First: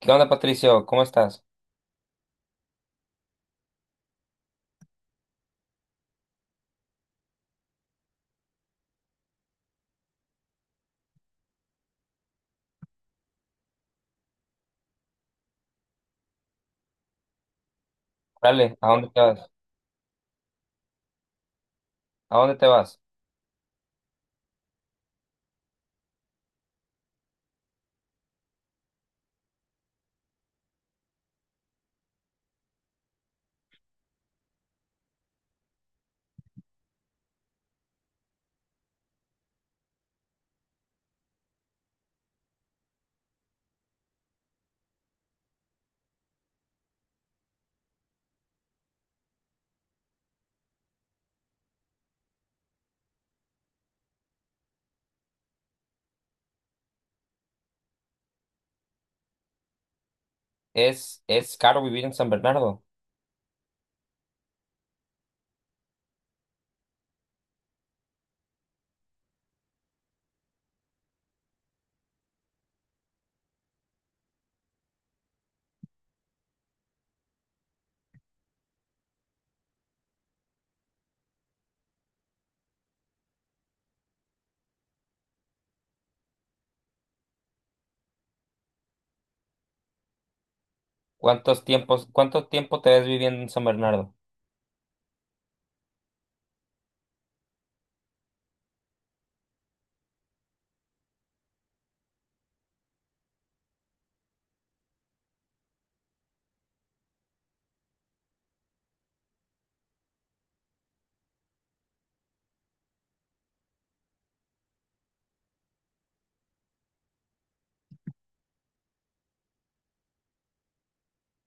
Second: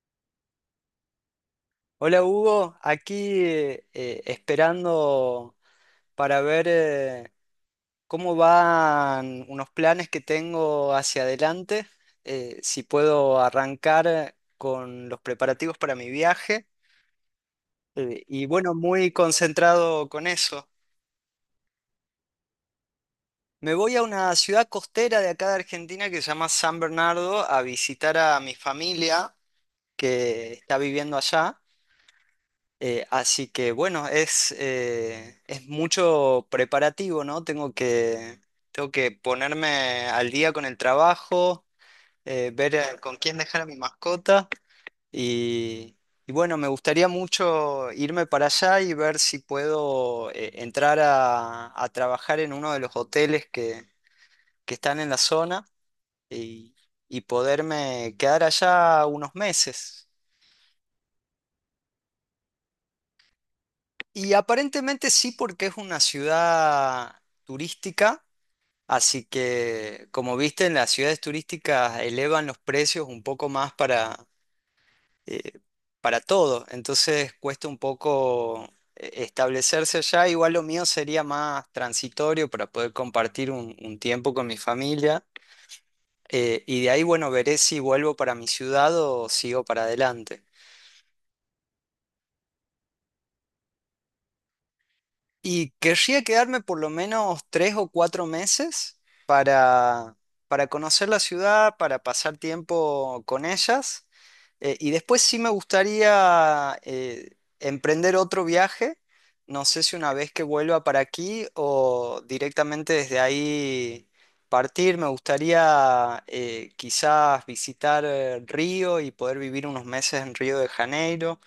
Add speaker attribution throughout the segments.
Speaker 1: ¿Qué onda, Patricio? ¿Cómo estás?
Speaker 2: Hola Hugo, aquí esperando para ver, cómo van unos planes que tengo hacia adelante, si puedo arrancar con los preparativos para mi viaje. Bueno,
Speaker 1: Dale, ¿a dónde
Speaker 2: muy
Speaker 1: te vas?
Speaker 2: concentrado con eso.
Speaker 1: ¿A dónde te vas?
Speaker 2: Me voy a una ciudad costera de acá de Argentina que se llama San Bernardo a visitar a mi familia que está viviendo allá. Así que bueno, es mucho preparativo, ¿no? Tengo que ponerme al día con el trabajo, ver, con quién dejar a mi mascota y, y bueno, me gustaría mucho irme para allá y ver si puedo, entrar a trabajar en uno de los hoteles que están en la zona y, y poderme quedar allá unos meses.
Speaker 1: Es caro vivir en San Bernardo.
Speaker 2: Y aparentemente sí, porque es una ciudad turística, así que como viste, en las ciudades turísticas elevan los precios un poco más eh, para todo, entonces cuesta un poco, establecerse allá. Igual lo mío sería más transitorio para poder compartir un tiempo con mi familia, y de ahí, bueno, veré si vuelvo para mi ciudad o sigo para adelante.
Speaker 1: ¿Cuánto tiempo te ves viviendo en San Bernardo?
Speaker 2: Y querría quedarme por lo menos tres o cuatro meses para, para conocer la ciudad, para pasar tiempo con ellas. Y después sí me gustaría, emprender otro viaje. No sé si una vez que vuelva para aquí o directamente desde ahí partir. Me gustaría, quizás visitar, Río, y poder vivir unos meses en Río de Janeiro,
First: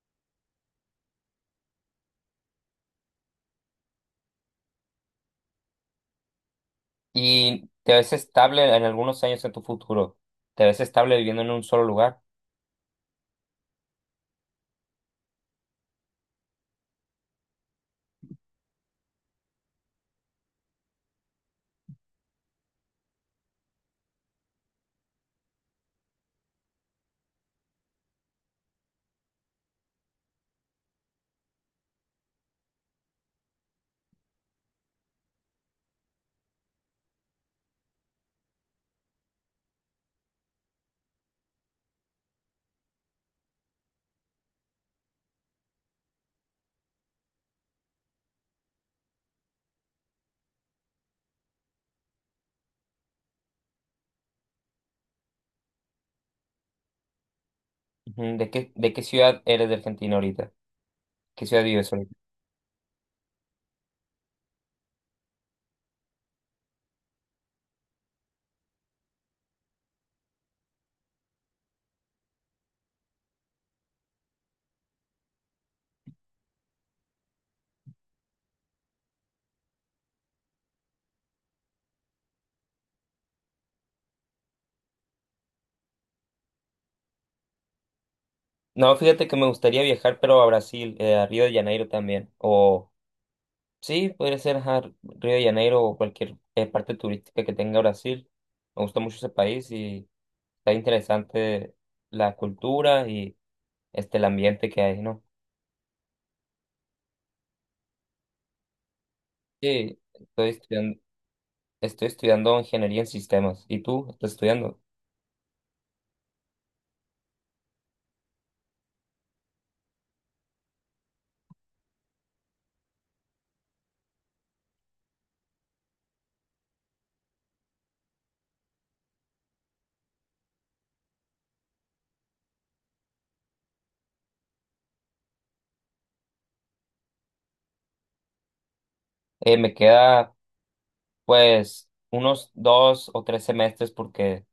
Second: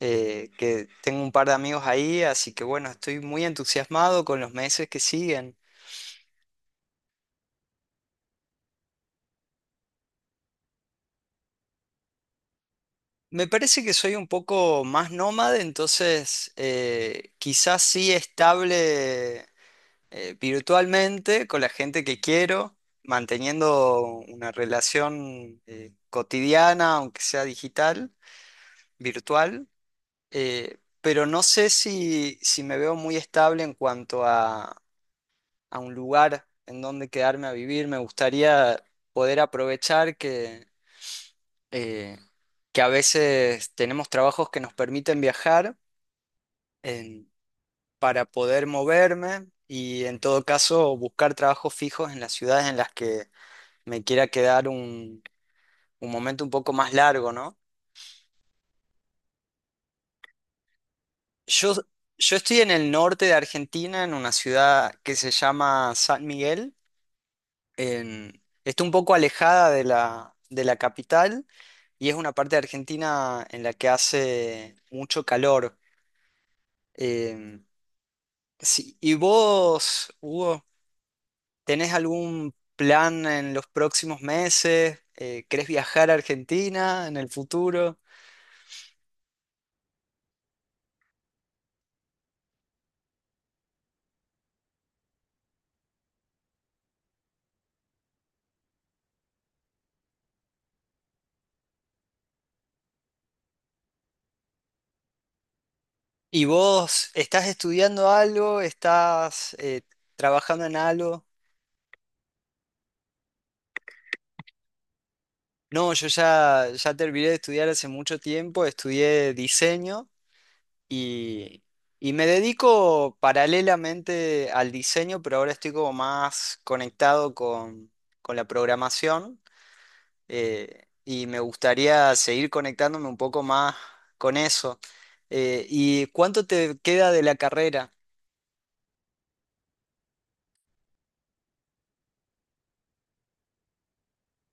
Speaker 2: que tengo un par de amigos ahí, así que bueno, estoy muy entusiasmado con los meses que siguen.
Speaker 1: ¿Y te ves estable en algunos años en tu futuro? ¿Te ves estable viviendo en un solo lugar?
Speaker 2: Me parece que soy un poco más nómade, entonces, quizás sí estable, virtualmente con la gente que quiero, manteniendo una relación, cotidiana, aunque sea digital, virtual, pero no sé si me veo muy estable en cuanto a un lugar en donde quedarme a vivir. Me gustaría poder aprovechar eh, que a veces tenemos trabajos que nos permiten viajar en- para poder moverme y en todo caso buscar trabajos fijos en las ciudades en las que me quiera quedar un momento un poco más largo, ¿no?
Speaker 1: Ujú. ¿De qué ciudad eres de Argentina ahorita? ¿Qué ciudad
Speaker 2: Yo,
Speaker 1: vives ahorita?
Speaker 2: yo estoy en el norte de Argentina, en una ciudad que se llama San Miguel. Está un poco alejada de la capital y es una parte de Argentina en la que hace mucho calor. Eh, sí, ¿y vos, Hugo, tenés algún plan en los próximos meses? ¿Querés viajar a Argentina en el futuro?
Speaker 1: No, fíjate que me gustaría viajar, pero a Brasil, a Río de Janeiro también. O sí, podría ser, ajá, Río de Janeiro o cualquier parte turística que tenga Brasil. Me gusta mucho ese país y está interesante la cultura y el ambiente que hay, ¿no?
Speaker 2: ¿Y vos estás estudiando algo? ¿Estás,
Speaker 1: Sí, estoy
Speaker 2: trabajando en
Speaker 1: estudiando,
Speaker 2: algo?
Speaker 1: estoy estudiando ingeniería en sistemas. ¿Y tú? ¿Estás estudiando?
Speaker 2: No, ya terminé de estudiar hace mucho tiempo, estudié diseño Y, y me dedico paralelamente al diseño, pero ahora estoy como más conectado con la programación, y me gustaría seguir conectándome un poco más con eso. ¿Y cuánto te queda de la carrera?
Speaker 1: Me queda pues unos 2 o 3 semestres porque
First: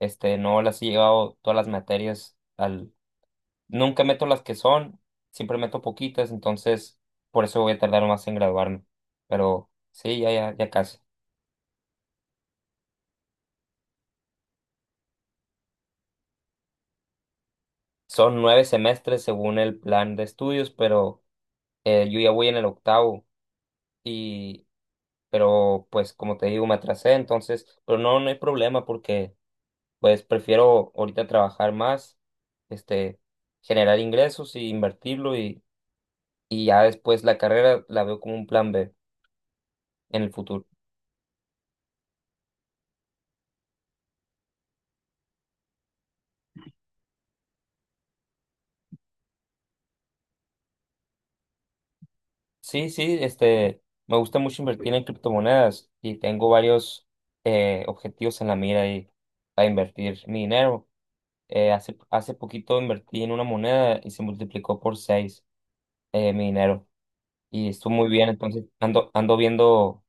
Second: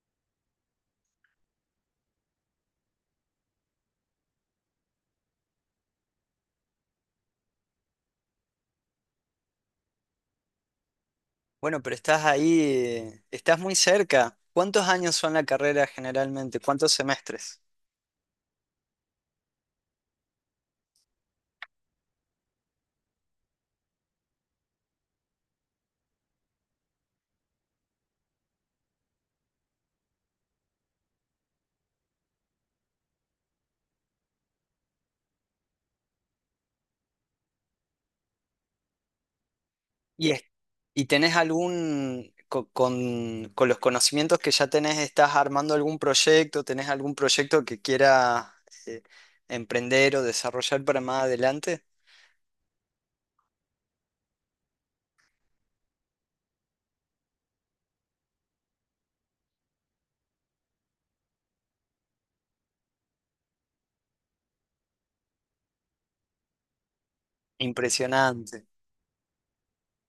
Speaker 1: no las he llevado todas las materias al. Nunca meto las que son, siempre meto poquitas, entonces por eso voy a tardar más en graduarme. Pero sí, ya, ya, ya casi.
Speaker 2: Bueno, pero estás ahí, estás muy cerca. ¿Cuántos años son la carrera generalmente? ¿Cuántos semestres?
Speaker 1: Son 9 semestres según el plan de estudios, pero yo ya voy en el octavo. Y pero pues como te digo, me atrasé, entonces pero no hay problema porque pues prefiero ahorita trabajar más, este generar ingresos y invertirlo, y ya después la carrera la veo como un plan B en
Speaker 2: ¿Y,
Speaker 1: el futuro.
Speaker 2: y tenés algún, con los conocimientos que ya tenés, estás armando algún proyecto, tenés algún proyecto que quieras, eh, emprender o desarrollar para más adelante?
Speaker 1: Sí, sí, me gusta mucho invertir en criptomonedas y tengo varios objetivos en la mira y para invertir mi dinero. Hace poquito invertí en una moneda y se multiplicó por seis, mi dinero, y estuvo muy bien.
Speaker 2: Impresionante.
Speaker 1: Entonces ando viendo,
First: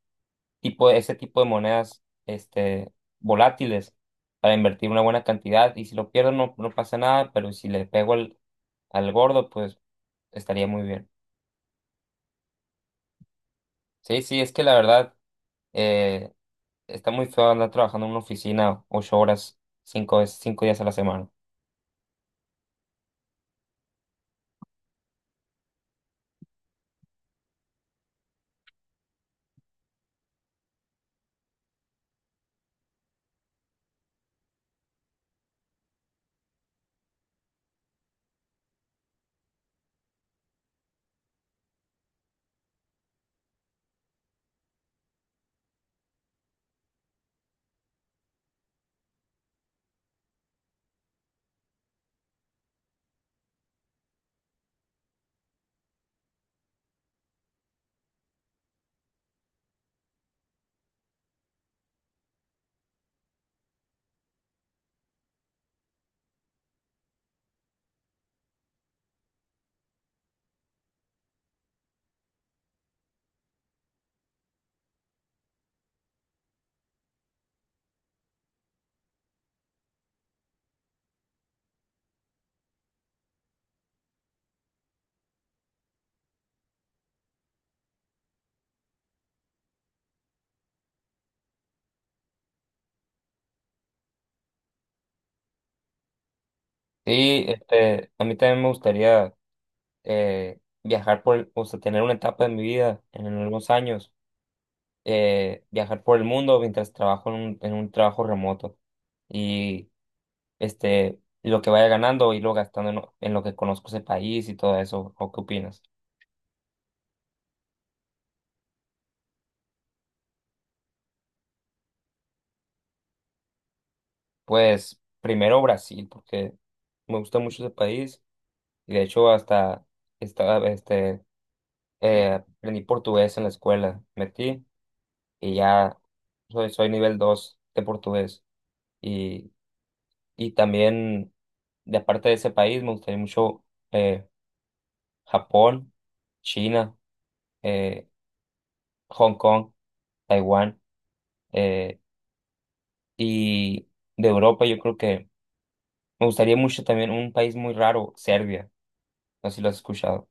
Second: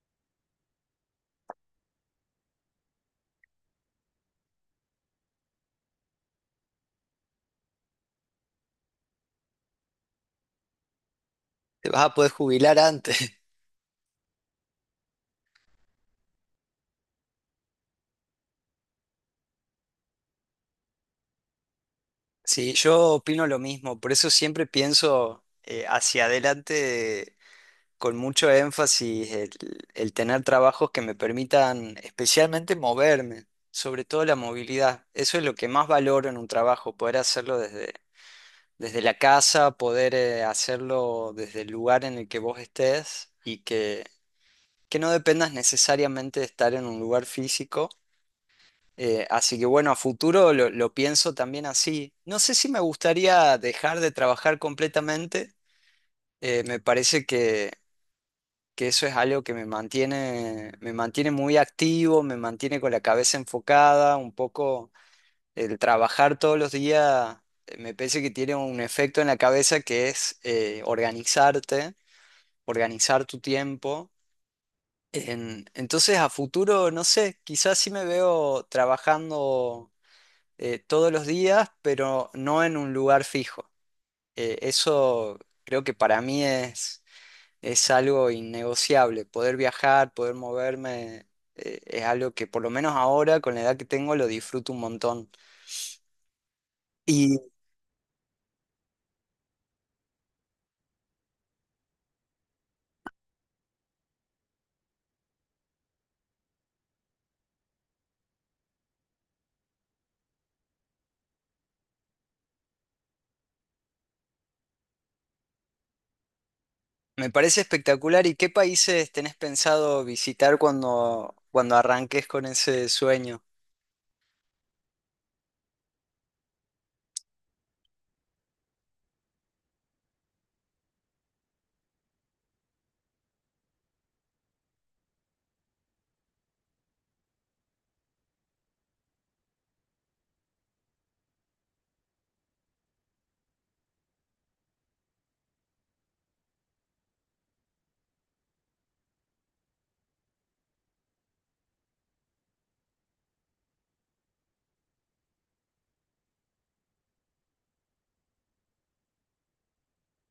Speaker 1: ese tipo de monedas, volátiles, para invertir una buena cantidad. Y si lo pierdo, no pasa nada, pero si le pego al gordo, pues estaría muy bien.
Speaker 2: Te vas a poder jubilar antes.
Speaker 1: Sí, sí, es que la verdad eh, está muy feo andar trabajando en una oficina 8 horas, 5 días a la semana.
Speaker 2: Sí, yo opino lo mismo, por eso siempre pienso, hacia adelante con mucho énfasis el tener trabajos que me permitan especialmente moverme, sobre todo la movilidad. Eso es lo que más valoro en un trabajo, poder hacerlo desde, desde la casa, poder, hacerlo desde el lugar en el que vos estés y que no dependas necesariamente de estar en un lugar físico. Así que bueno, a futuro lo pienso también así. No sé si me gustaría dejar de trabajar completamente. Me parece que eso es algo que me mantiene muy activo, me mantiene con la cabeza enfocada, un poco el trabajar todos los días, me parece que tiene un efecto en la cabeza que es, organizarte, organizar tu tiempo. Entonces a futuro, no sé, quizás sí me veo trabajando, todos los días, pero no en un lugar fijo. Eso creo que para mí es algo innegociable. Poder viajar, poder moverme, es algo que por lo menos ahora, con la edad que tengo, lo disfruto un montón. Y
Speaker 1: Sí, a mí también me gustaría viajar o sea, tener una etapa de mi vida en algunos años, viajar por el mundo mientras trabajo en un trabajo remoto y, lo que vaya ganando, irlo gastando en lo que conozco ese país y todo eso. ¿O qué opinas?
Speaker 2: me parece espectacular. ¿Y qué países tenés pensado visitar cuando, cuando arranques con ese sueño?
Speaker 1: Pues primero Brasil, porque me gusta mucho ese país, y de hecho hasta estaba, este, eh, aprendí portugués en la escuela, metí, y ya soy nivel 2 de portugués, y, y también, de aparte de ese país, me gustaría mucho eh, Japón, China, eh, Hong Kong, Taiwán, eh, y de Europa yo creo que me gustaría mucho también un país muy raro, Serbia. No sé si lo has escuchado.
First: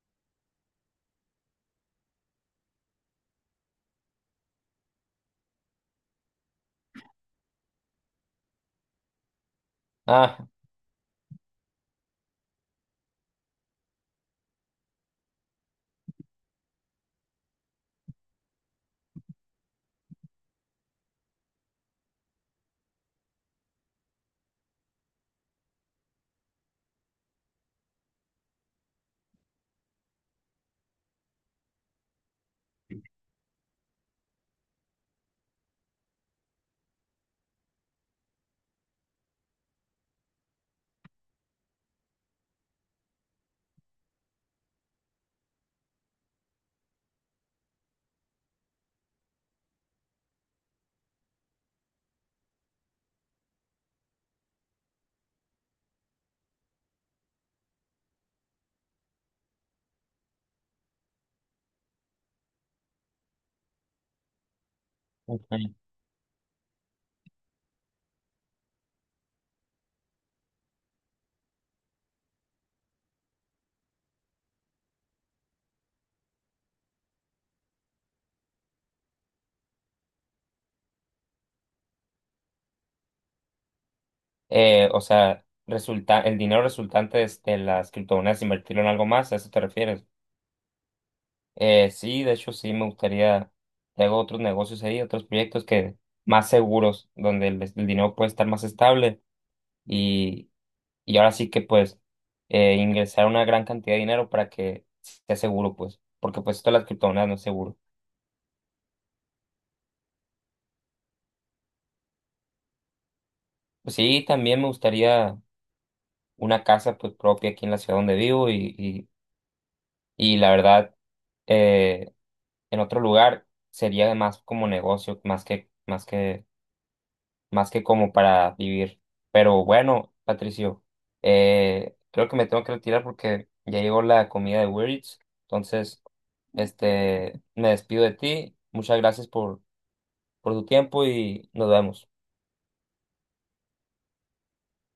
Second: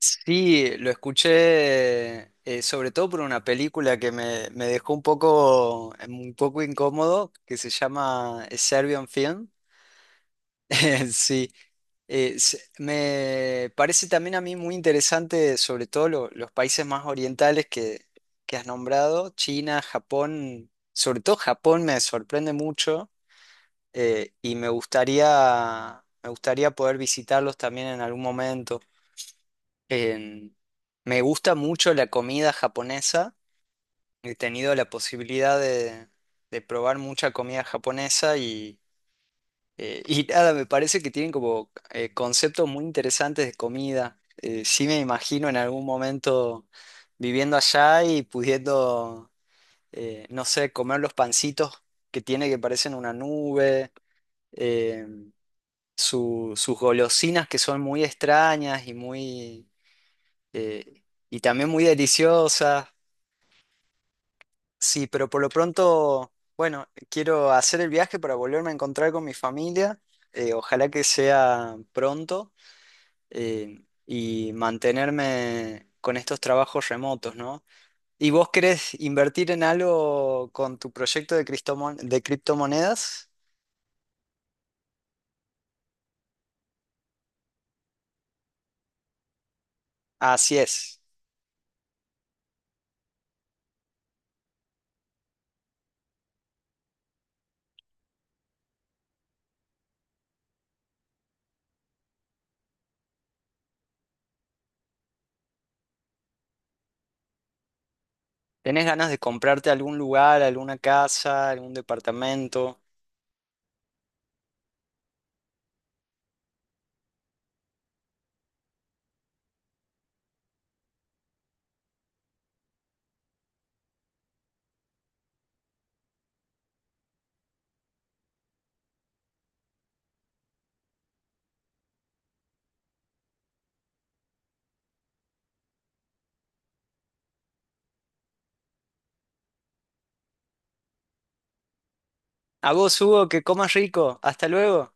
Speaker 2: Sí, lo escuché, sobre todo por una película que me dejó un poco incómodo, que se llama Serbian Film.
Speaker 1: Ah,
Speaker 2: Sí, eh, me parece también a mí muy interesante, sobre todo los países más orientales que has nombrado, China, Japón, sobre todo Japón me sorprende mucho, y me gustaría poder visitarlos también en algún momento. En- Me gusta mucho la comida japonesa, he tenido la posibilidad de probar mucha comida japonesa, y nada, me parece que tienen como, conceptos muy interesantes de comida. Sí me imagino en algún momento viviendo allá y pudiendo, no sé, comer los pancitos que tiene que parecen una nube, eh, sus golosinas que son muy extrañas y muy, eh, y también muy deliciosas. Sí, pero por lo
Speaker 1: ok.
Speaker 2: pronto, bueno, quiero hacer el viaje para volverme a encontrar con mi familia. Ojalá que sea pronto. Eh, y mantenerme con estos trabajos remotos, ¿no? ¿Y vos querés invertir en algo con tu proyecto de, de criptomonedas?
Speaker 1: O sea, resulta, el dinero resultante de las criptomonedas, invertirlo en algo más, ¿a eso te refieres?
Speaker 2: Así es.
Speaker 1: Sí, de hecho sí me gustaría, tengo otros negocios ahí, otros proyectos que más seguros, donde el dinero puede estar más estable, y y ahora sí que pues ingresar una gran cantidad de dinero para que sea seguro, pues, porque pues esto de las criptomonedas no es seguro.
Speaker 2: ¿Tenés ganas de comprarte algún lugar, alguna casa, algún departamento?
Speaker 1: Pues sí, también me gustaría una casa pues propia aquí en la ciudad donde vivo, y la verdad eh, en otro lugar sería más como negocio, más que como para vivir. Pero bueno, Patricio, creo que me tengo que retirar porque ya llegó la comida de Uber Eats, entonces. Me despido de ti. Muchas gracias por tu tiempo y nos vemos.
Speaker 2: A vos, Hugo, que comas rico. Hasta luego.